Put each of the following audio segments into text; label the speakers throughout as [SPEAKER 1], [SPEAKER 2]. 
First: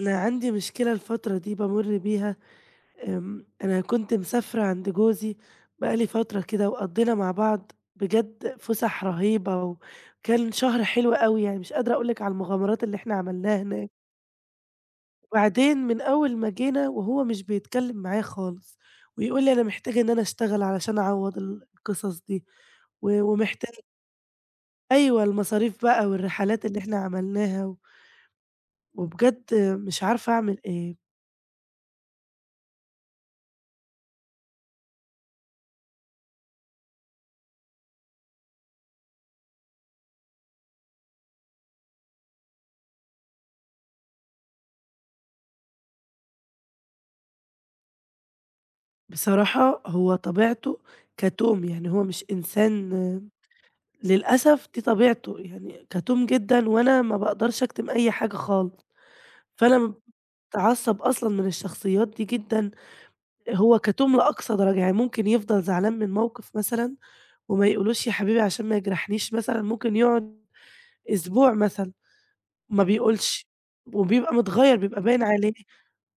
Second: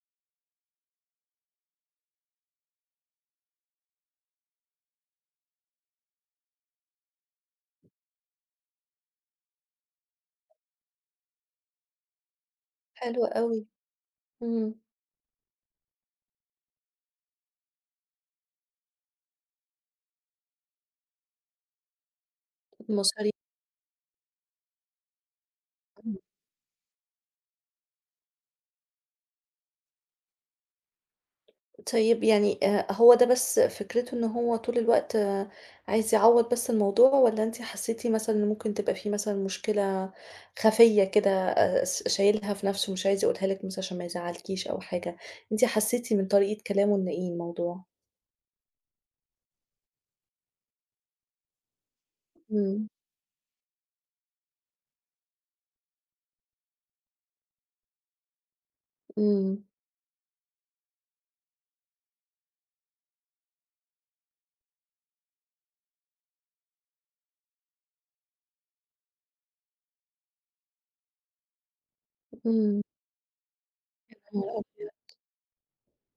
[SPEAKER 1] أنا عندي مشكلة الفترة دي بامُر بيها، أنا كنت مسافرة عند جوزي بقى لي فترة كده، وقضّينا مع بعض بجد فُسح رهيبة، وكان شهر حلو أوي، يعني مش قادرة أقول لِك على المغامرات اللي إحنا
[SPEAKER 2] حلو
[SPEAKER 1] عملناها
[SPEAKER 2] أوي.
[SPEAKER 1] هناك.
[SPEAKER 2] إمم.
[SPEAKER 1] وبعدين من أول ما جينا وهو مش بيتكلم معايا خالص، ويقول لي أنا محتاج إن أنا أشتغل علشان أعوّض القصص دي، و
[SPEAKER 2] مصاريف.
[SPEAKER 1] ومحتاج أيوه، المصاريف بقى
[SPEAKER 2] إمم.
[SPEAKER 1] والرحلات اللي إحنا عملناها، و- وبجد مش عارفة أعمل إيه.
[SPEAKER 2] طيب يعني هو ده بس فكرته إن هو طول الوقت عايز يعوّض بس الموضوع والّا أنتِ حسيتِ مثلًا إن ممكن تبقى في مثلًا مشكلة خفية كده س شايلها في نَفْسه مش عايز يقولها لِك مثلًا عشان ما يزعّلكيش أو حاجة، أنتِ حسيتِ من طريقة كلامه إن إيه الموضوع؟
[SPEAKER 1] بصراحة هو طبيعته كتوم، يعني هو مش
[SPEAKER 2] إمم.
[SPEAKER 1] إنسان، للأسف دي طبيعته، يعني كتوم جدًا وأنا ما باقدرش أكتم أي حاجة خالص،
[SPEAKER 2] إمم.
[SPEAKER 1] فأنا باتعصب أصلًا من الشخصيات دي جدًا. هو كتوم لأقصى درجة، يعني ممكن يفضل زعلان من موقف مثلًا وما يقولوش يا حبيبي عشان ما يجرحنيش مثلًا، ممكن يقعد أسبوع مثلًا
[SPEAKER 2] إمم.
[SPEAKER 1] ما بيقولش،
[SPEAKER 2] يا
[SPEAKER 1] وبيبقى
[SPEAKER 2] نهار
[SPEAKER 1] متغيّر،
[SPEAKER 2] أبيض!
[SPEAKER 1] بيبقى باين عليه،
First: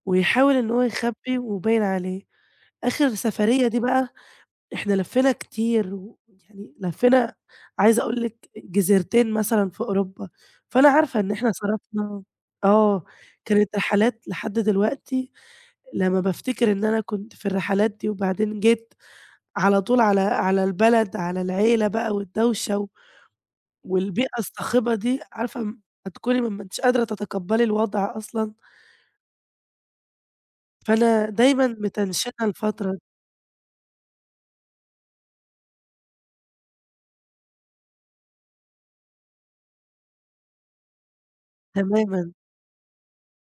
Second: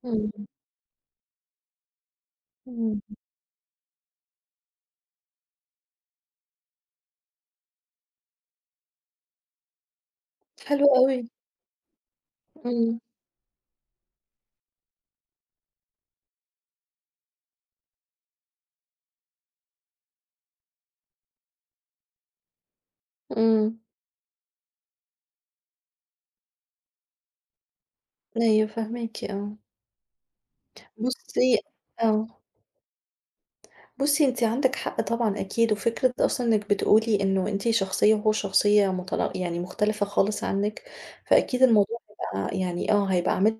[SPEAKER 2] إمم.
[SPEAKER 1] ويحاول إن هو يخبّي وباين عليه.
[SPEAKER 2] إمم.
[SPEAKER 1] آخر سفرية دي بقى إحنا لفّينا كتير، ويعني لفّينا عايزة أقول لِك جزيرتين مثلًا في أوروبا،
[SPEAKER 2] حلو
[SPEAKER 1] فأنا عارفة
[SPEAKER 2] أوي.
[SPEAKER 1] إن إحنا صرفنا،
[SPEAKER 2] إمم.
[SPEAKER 1] آه، كانت رحلات. لحد دلوقتي لمّا بافتكر إن أنا كنت في الرحلات دي، وبعدين جيت على طول على البلد، على العيلة بقى والدوشة و
[SPEAKER 2] إمم.
[SPEAKER 1] والبيئة الصاخبة دي، عارفة هتكوني ما أنتيش قادرة تتقبّلي الوضع أصلًا،
[SPEAKER 2] أيوه فاهماكِ آه.
[SPEAKER 1] فأنا
[SPEAKER 2] بُصّي
[SPEAKER 1] دايمًا
[SPEAKER 2] آه.
[SPEAKER 1] متنشنة الفترة.
[SPEAKER 2] بُصّي، أنتِ عندِك حق طبعًا أكيد، وفكرة أصلًا إنِّك بتقولي إنه أنتِ شخصية وهو شخصية يعني مختلفة خالص عنِّك، فأكيد الموضوع
[SPEAKER 1] تمامًا.
[SPEAKER 2] هيبقى يعني هيبقى عامل.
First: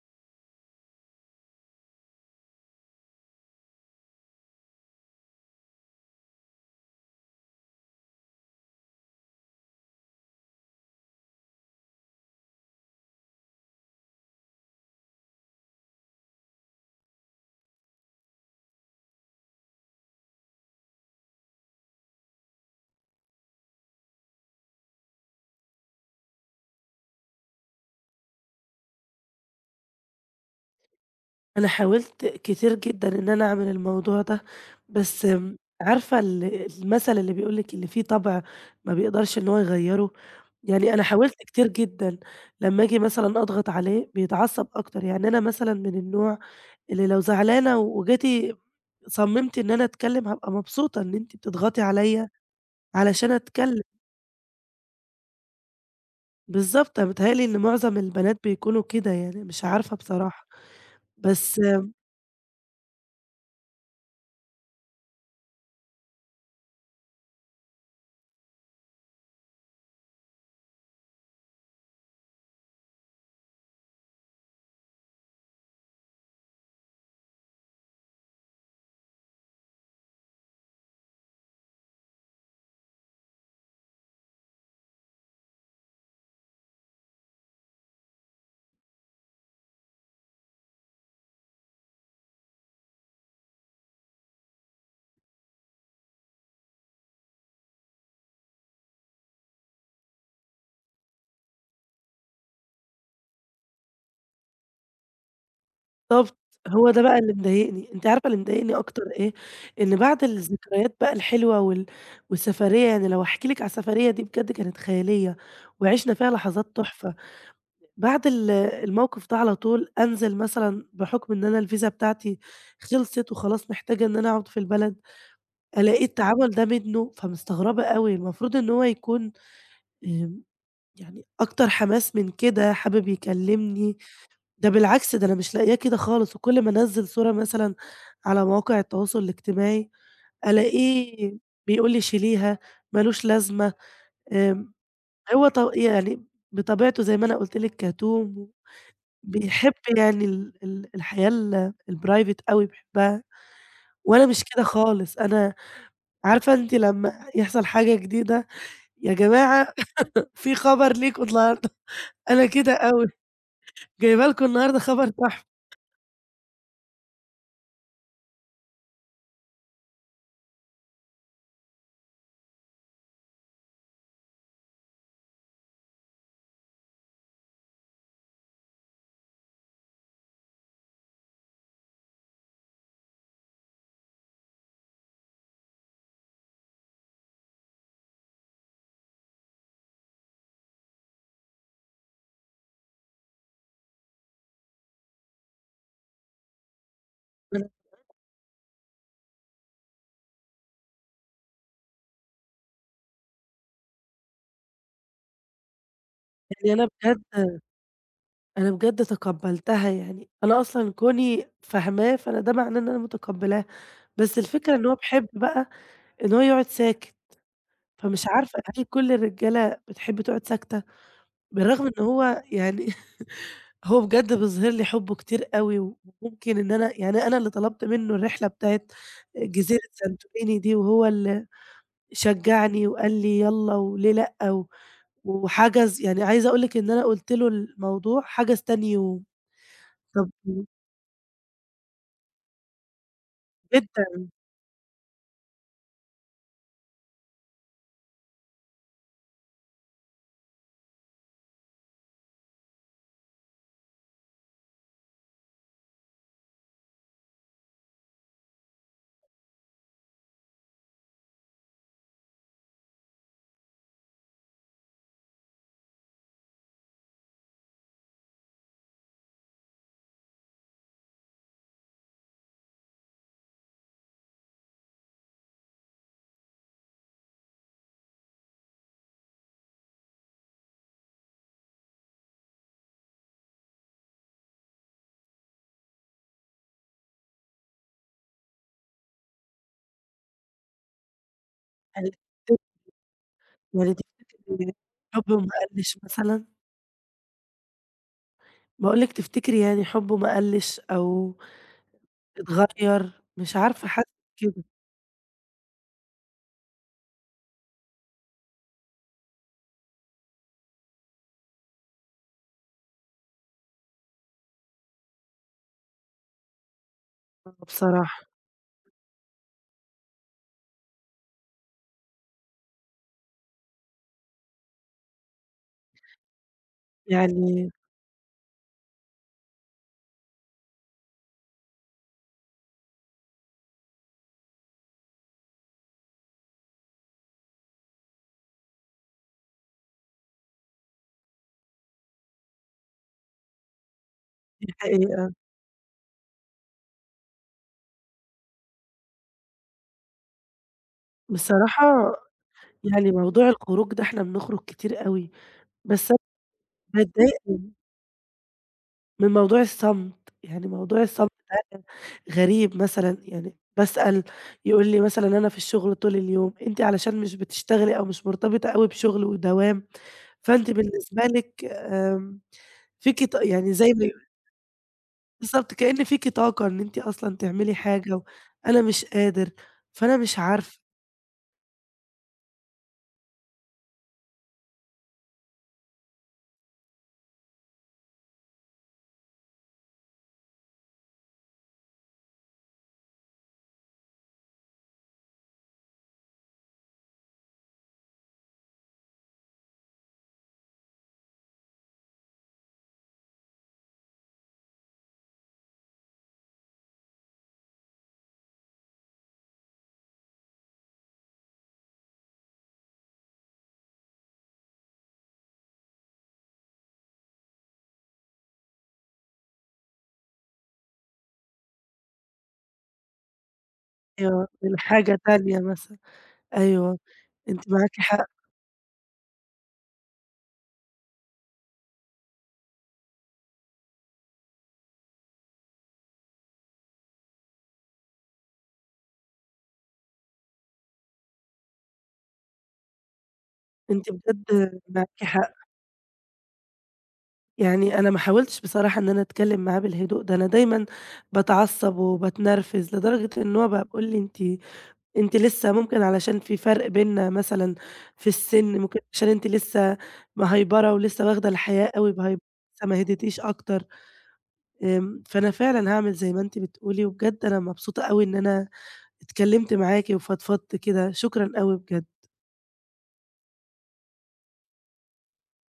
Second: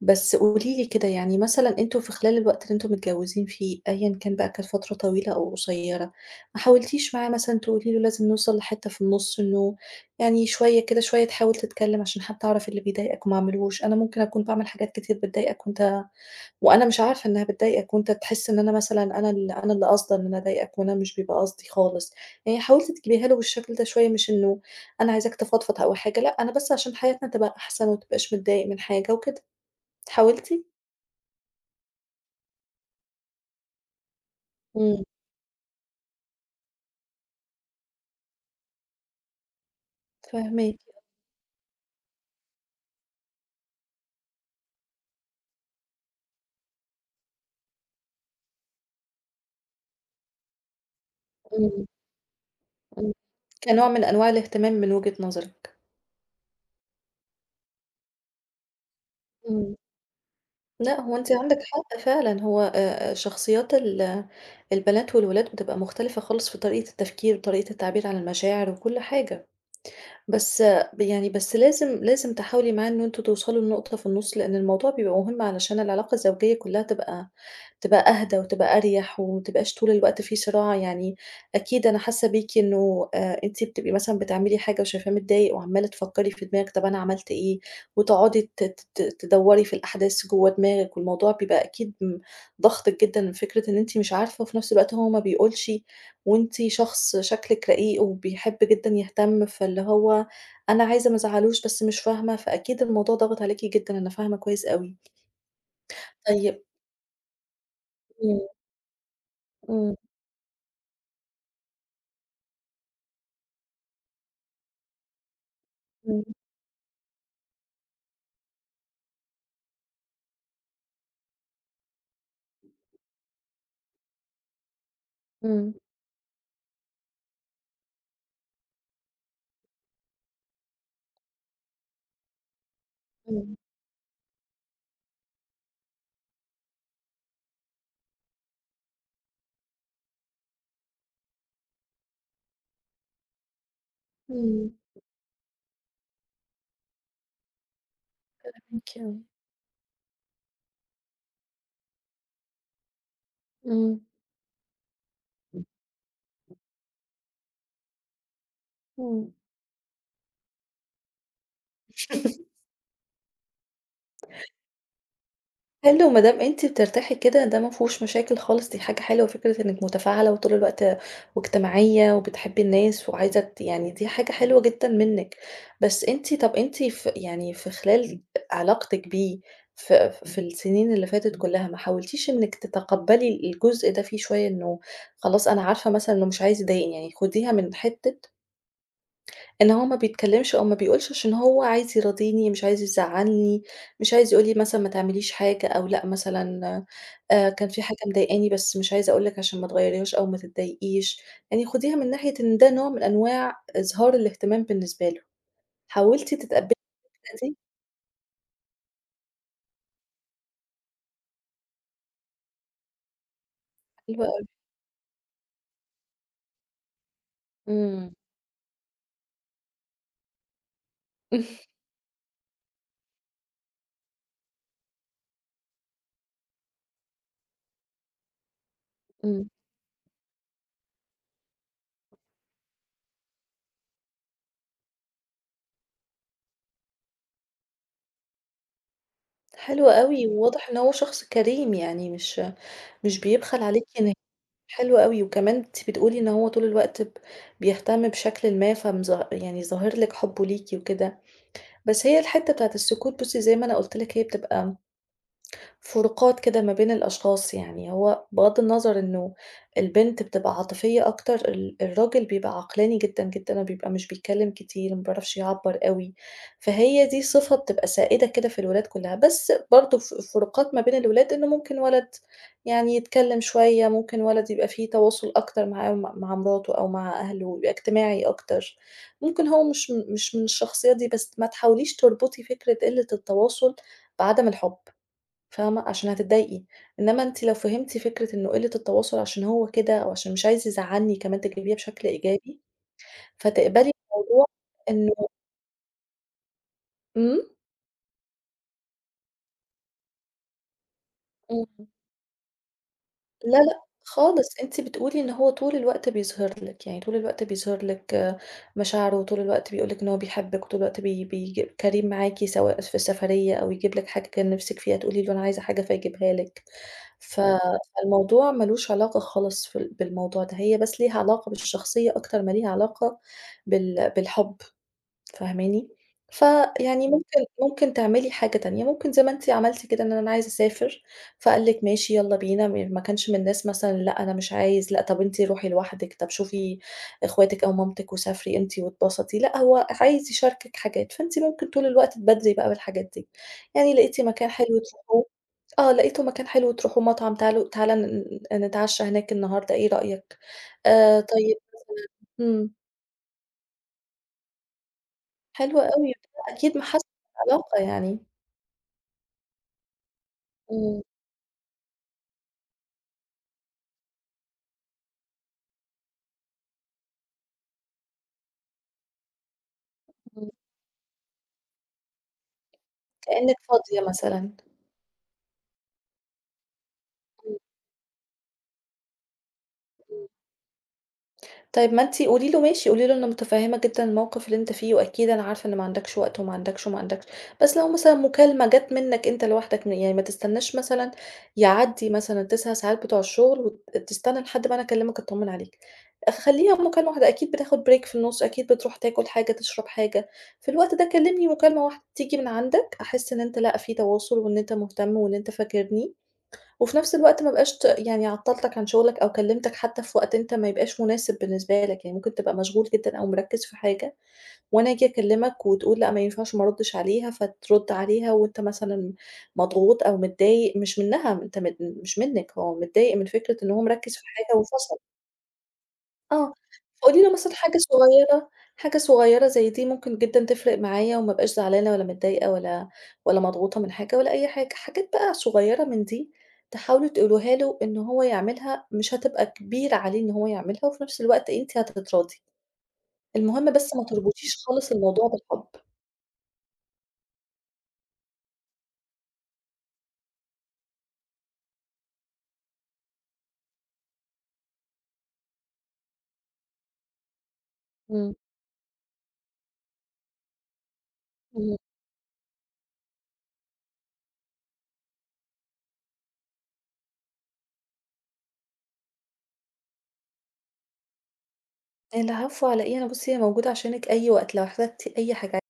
[SPEAKER 2] بس قولي لي كده يعني مثلًا أنتم في خلال الوقت اللي أنتم متجوزين فيه أيًا كان بقى كانت فترة طويلة أو قصيرة، ما حاولتيش معاه مثلًا تقولي له لازم نوصل لحتة في النُص إنه يعني شوية كده، شوية تحاول تتكلم عشان حتى أعرف اللي بيضايقك وما أعملهوش، أنا ممكن أكون باعمل حاجات كتير بتضايقك وأنا مش عارفة إنها بتضايقك، وأنت تحس إن أنا مثلًا أنا ال أنا اللي قاصدة إن أنا أضايقك، وأنا مش بيبقى قصدي خالص، يعني حاولت تجيبيها له بالشكل ده شوية، مش إنه أنا عايزاك تفضفض أو حاجة، لأ أنا بس عشان حياتنا تبقى أحسن، وما تبقاش متضايق من حاجة وكده، حاولتِ؟
[SPEAKER 1] أنا حاولت كتير جدًا إن أنا أعمل الموضوع ده،
[SPEAKER 2] إمم.
[SPEAKER 1] بس عارفة المثل اللي بيقول لِك اللي فيه طبع ما بيقدرش إن هو يغيّره،
[SPEAKER 2] فاهماكِ.
[SPEAKER 1] يعني أنا حاولت كتير جدًا. لمّا آجي مثلًا أضغط عليه بيتعصب أكتر، يعني أنا مثلًا من النوع اللي لو زعلانة وجيتِ صممتِ إن أنا أتكلم هابقى مبسوطة إن أنتِ بتضغطي
[SPEAKER 2] إمم.
[SPEAKER 1] عليَّ
[SPEAKER 2] إمم.
[SPEAKER 1] علشان أتكلم،
[SPEAKER 2] كنوع من أنواع الاهتمام من وجهة نظرِك.
[SPEAKER 1] بالضبط، أنا متهيأ لي إن معظم البنات بيكونوا كده، يعني مش
[SPEAKER 2] إمم.
[SPEAKER 1] عارفة بصراحة،
[SPEAKER 2] لأ هو أنتِ عندِك
[SPEAKER 1] بس
[SPEAKER 2] حق فعلًا، هو شخصيات البنات والولاد بتبقى مختلفة خالص في طريقة التفكير، وطريقة التعبير عن المشاعر وكل حاجة. بس ب يعني بس لازم تحاولي معاه إن أنتم توصلوا لنقطة في النُص، لإن الموضوع بيبقى مهم علشان العلاقة الزوجية كلّها تبقى أهدى وتبقى أريح وما تبقاش طول الوقت في صراع، يعني أكيد أنا حاسة بيكِ إنه أنتِ بتبقي مثلًا بتعملي حاجة وشايفاه متضايق وعمّالة تفكّري في دماغِك طَب أنا عملت إيه، وتقعدي ت ت ت تدوّري في الأحداث جوّه دماغِك، والموضوع بيبقى أكيد ضاغطِك جدًا من فكرة إن أنتِ مش عارفة وفي نَفْس الوقت هو ما بيقولش، وأنتِ شخص شكلِك رقيق وبيحب جدًا يهتم، فاللي هو أنا عايزة ما أزعّلوش بس مش فاهمة، فأكيد الموضوع ضاغط عليكِ جدًا، أنا فاهمة كويس أوي.
[SPEAKER 1] بالضبط،
[SPEAKER 2] طيب.
[SPEAKER 1] هو ده بقى اللي مضايقني، أنتِ عارفة اللي
[SPEAKER 2] إمم.
[SPEAKER 1] مضايقني أكتر إيه؟
[SPEAKER 2] إمم.
[SPEAKER 1] إن بعد الذكريات بقى الحلوة والسفرية، يعني لو هاحكي لِك على السفرية دي بجد كانت خيالية، وعِشنا
[SPEAKER 2] إمم.
[SPEAKER 1] فيها لحظات تحفة. بعد الموقف ده على طول أنزل مثلًا بحكم إن أنا الفيزا بتاعتي خلصت وخلاص محتاجة إن أنا أقعد في البلد،
[SPEAKER 2] إمم.
[SPEAKER 1] ألاقي التعامل ده منّه، فمستغربة أوي، المفروض إن هو يكون آمم، يعني أكتر حماس من كده، حابب
[SPEAKER 2] إمم.
[SPEAKER 1] يكلمني. ده بالعكس، ده أنا مش لاقياه كده خالص، وكل ما أنزّل صورة مثلًا على مواقع التواصل الاجتماعي، ألاقيه بيقول لي شيليها، ما لوش لازمة،
[SPEAKER 2] إمم.
[SPEAKER 1] آمم، هو ط يعني بطبيعته زي ما أنا قُلت لِك كتوم،
[SPEAKER 2] فاهماكِ أوي.
[SPEAKER 1] بيحب يعني ال ال الحياة الprivate أوي بيحبها،
[SPEAKER 2] إمم.
[SPEAKER 1] وأنا مش كده خالص، أنا عارفة أنتِ لمّا يحصل حاجة جديدة، يا
[SPEAKER 2] إمم.
[SPEAKER 1] جماعة في خبر ليكم النهارده، أنا كده أوي، جايبة لكم النهارده خبر تحفة،
[SPEAKER 2] حلو ما دام أنتِ بترتاحي كده ده ما فيهوش مشاكل خالص، دي حاجة حلوة فكرة إنِّك متفاعلة وطول الوقت واجتماعية وبتحبي الناس وعايزة يعني دي حاجة حلوة جدًا منِّك، بس طَب أنتِ يعني في خلال علاقتِك بيه في السنين اللي فاتت كلّها ما حاولتيش إنِّك تتقبّلي الجزء ده فيه شوية إنه خلاص أنا عارفة مثلًا إنه مش عايز يضايقني، يعني خديها من حتّة إن هو ما بيتكلّمش أو ما بيقولش عشان هو عايز يراضيني، مش عايز يزعّلني، مش عايز يقول لي مثلًا ما تعمليش حاجة أو لأ مثلًا كان في حاجة مضايقاني بس مش عايزة أقول لِك عشان ما تغيّريهاش أو ما تتضايقيش، يعني خُديها من ناحية إن ده نوع من أنواع إظهار الاهتمام بالنسبة له. حاولتِ تتقبّلي
[SPEAKER 1] يعني أنا بجد
[SPEAKER 2] الطريقة دي؟
[SPEAKER 1] أنا بجد تقبّلتها يعني، أنا أصلًا كوني فاهماه، فأنا ده معناه إن أنا متقبّلاه،
[SPEAKER 2] حلو
[SPEAKER 1] بس
[SPEAKER 2] أوي.
[SPEAKER 1] الفكرة إن هو بيحب بقى إن هو يقعد ساكت،
[SPEAKER 2] إمم.
[SPEAKER 1] فمش عارفة هل كل الرجالة بتحب تقعد ساكتة؟ بالرغم إن هو يعني هو بجد بيظهر لي حُبّه كتير أوي، وممكن إن أنا يعني أنا اللي طلبت منه الرحلة بتاعة
[SPEAKER 2] إمم.
[SPEAKER 1] جزيرة سانتوريني دي، وهو اللي شجّعني وقال لي يالّا وليه لأ، وحَجَز يعني عايزة أقول لِك إن أنا قُلت له الموضوع، حَجَز تاني يوم،
[SPEAKER 2] حلو أوي،
[SPEAKER 1] طَب
[SPEAKER 2] وواضح إن هو شخص كريم يعني مش بيبخل عليكِ.
[SPEAKER 1] جدًا.
[SPEAKER 2] حلو أوي، وكمان أنتِ بتقولي إن هو طول الوقت بيهتم بشكلٍ ما يعني ظاهر لِك حُبُّه ليكِ وكده، بس هي الحتّة بتاعة السكوت بُصّي زي ما أنا قُلت لِك هي بتبقى فروقات كده ما بين الأشخاص، يعني هو بغض النظر إنه البنت بتبقى عاطفية أكتر، الراجل بيبقى عقلاني جدًا، جدًا، وبيبقى مش بيتكلّم كتير، ما بيعرفش يعبّر أوي، فهي دي صفة بتبقى سائدة كده في الولاد كلّها، بس برضه فروقات ما بين الولاد إنه ممكن ولد يعني يتكلّم شوية، ممكن ولد يبقى في تواصل أكتر معاه ومع مراته أو مع أهله، يبقى اجتماعي أكتر، ممكن هو مش من الشخصية دي، بس ما تحاوليش تربطي فكرة قِلّة التواصل بعدم الحُب. فاهمة، عشان هتتضايقي، إنما أنتِ لو فهمتِ فكرة إنه قلة التواصل عشان هو كده أو عشان مش عايز يزعّلني كمان تجيبيها بشكل
[SPEAKER 1] هل تف
[SPEAKER 2] إيجابي، فتقبلي
[SPEAKER 1] يعني
[SPEAKER 2] الموضوع
[SPEAKER 1] تفتكري
[SPEAKER 2] إنه.
[SPEAKER 1] حُبّه ما قَلِّش مثلًا؟
[SPEAKER 2] إمم.
[SPEAKER 1] باقول لِك تفتكري يعني حُبّه ما قَلِّش أو
[SPEAKER 2] إمم.
[SPEAKER 1] اتغيّر؟ مش
[SPEAKER 2] لا، لأ
[SPEAKER 1] عارفة، حاسة
[SPEAKER 2] خالص،
[SPEAKER 1] كده
[SPEAKER 2] أنتِ بتقولي إن هو طول الوقت بيظهر لِك، يعني طول الوقت بيظهر لِك مشاعره وطول الوقت بيقول لِك إن هو بيحبِّك وطول الوقت بيج كريم معاكِ سواء في السفرية أو يجيب لِك حاجة كان نِفْسِك فيها تقولي له أنا عايزة حاجة فيجيبها لِك. ف
[SPEAKER 1] بصراحة،
[SPEAKER 2] فالموضوع ما لوش علاقة خالص في ال بالموضوع ده، هي بس ليها علاقة بالشخصية أكتر ما ليها علاقة بالحُب، فاهماني؟ فيعني إمم.
[SPEAKER 1] يعني
[SPEAKER 2] ممكن تعملي حاجة تانية، ممكن زي ما أنتِ عملتِ كده إن أنا عايزة أسافر، فقال لِك ماشي يالّا بينا، ما كانش من الناس مثلًا لأ أنا مش عايز، لأ طب أنتِ روحي لوحدِك، طب شوفي إخواتِك أو مامتِك وسافري أنتِ واتبسطي، لأ هو عايز يشاركِك حاجات، فأنتِ ممكن طول الوقت تبادري بقى بالحاجات دي، يعني لقيتِ مكان
[SPEAKER 1] دي
[SPEAKER 2] حلو تروحوه
[SPEAKER 1] حقيقة.
[SPEAKER 2] آه، لقيته مكان حلو تروحوا مطعم تعالوا تعالَ نتعشى هناك النهارده، إيه رأيك؟ طيب.
[SPEAKER 1] بصراحة
[SPEAKER 2] إمم.
[SPEAKER 1] يعني موضوع الخروج ده إحنا بنخرج كتير أوي،
[SPEAKER 2] حلو
[SPEAKER 1] بس
[SPEAKER 2] أوي،
[SPEAKER 1] أنا
[SPEAKER 2] ده أكيد محسِّن
[SPEAKER 1] باتضايق من
[SPEAKER 2] العلاقة يعني.
[SPEAKER 1] موضوع الصمت، يعني
[SPEAKER 2] إمم.
[SPEAKER 1] موضوع الصمت ده غريب مثلًا، يعني باسأل يقول لي مثلًا أنا في الشغل طول اليوم، أنتِ علشان مش بتشتغلي أو مش مرتبطة أوي بشغل ودوام
[SPEAKER 2] إمم.
[SPEAKER 1] فأنتِ بالنسبة لِك فيكِ ط
[SPEAKER 2] كإنِّك
[SPEAKER 1] يعني زي
[SPEAKER 2] فاضية
[SPEAKER 1] ما
[SPEAKER 2] مثلًا.
[SPEAKER 1] بالضبط، كأن فيكِ طاقة إن أنتِ أصلًا
[SPEAKER 2] إمم.
[SPEAKER 1] تعملي حاجة، أنا مش قادر، فأنا
[SPEAKER 2] إمم.
[SPEAKER 1] مش عارفة
[SPEAKER 2] طيب ما أنتِ قولي له ماشي، قولي له أنا متفهمة جدًا الموقف اللي أنت فيه، وأكيد أنا عارفة إن ما عندكش وقت وما عندكش وما عندكش، بس لو مثلًا مكالمة جات منك أنت لوحدك يعني ما تستناش مثلًا يعدّي مثلًا ال9 ساعات بتوع الشغل تستنى لحد ما أنا أكلمك أطمن عليك، خلّيها مكالمة واحدة، أكيد بتاخد break في النُص، أكيد بتروح تاكل حاجة، تشرب حاجة، في الوقت ده كلمني مكالمة واحدة تيجي من عندك، أحس إن أنت لأ في تواصل وإن أنت مهتم وإن أنت فاكرني، وفي نفس الوقت ما ابقاش يعني عطّلتك عن شغلك أو كلّمتك حتى في وقت أنت ما يبقاش مناسب بالنسبة لك، يعني ممكن تبقى مشغول جدًا أو مركّز في حاجة، وأنا آجي أكلّمك وتقول لأ ما ينفعش ما أردّش عليها، فترُد عليها وأنت مثلًا مضغوط أو متضايق مش منّها، أنت مش منِّك، هو متضايق من فكرة إن هو مركّز في حاجة وفصلك.
[SPEAKER 1] لحاجة تانية مثلًا.
[SPEAKER 2] آه.
[SPEAKER 1] أيوه،
[SPEAKER 2] فقولي لي مثلًا
[SPEAKER 1] أنتِ
[SPEAKER 2] حاجة
[SPEAKER 1] معاكِ حق،
[SPEAKER 2] صغيرة زي دي ممكن جدًا تفرق معايا وما ابقاش زعلانة ولا متضايقة ولا مضغوطة من حاجة ولا أي حاجة، حاجات بقى صغيرة من دي تحاولوا تقولوها له إن هو يعملها، مش هتبقى كبيرة عليه إن هو يعملها وفي نفس الوقت أنتِ هتتراضي، المهم بس ما
[SPEAKER 1] أنتِ بجد
[SPEAKER 2] تربطيش خالص
[SPEAKER 1] معاكِ
[SPEAKER 2] الموضوع
[SPEAKER 1] حق.
[SPEAKER 2] بالحب.
[SPEAKER 1] يعني أنا ما حاولتش بصراحة إن أنا أتكلم معاه بالهدوء ده، أنا دايمًا باتعصب وباتنرفز لدرجة إن هو بقى بيقول لي: "أنتِ لسه ممكن علشان في فرق بيننا مثلًا في
[SPEAKER 2] إمم.
[SPEAKER 1] السِن، ممكن عشان أنتِ لسه مهيبرة ولسه واخدة
[SPEAKER 2] إمم.
[SPEAKER 1] الحياة أوي بهيبرة، لسه ما هديتيش أكتر، فأنا فعلًا هاعمل زي ما أنتِ بتقولي، وبجد أنا مبسوطة أوي إن أنا اتكلمت معاكِ وفضفضت كده، شكرًا أوي بجد.
[SPEAKER 2] العفو على إيه، أنا بُصّي أنا موجودة عشانِك أي وقت لو احتجتِ أي حاجة.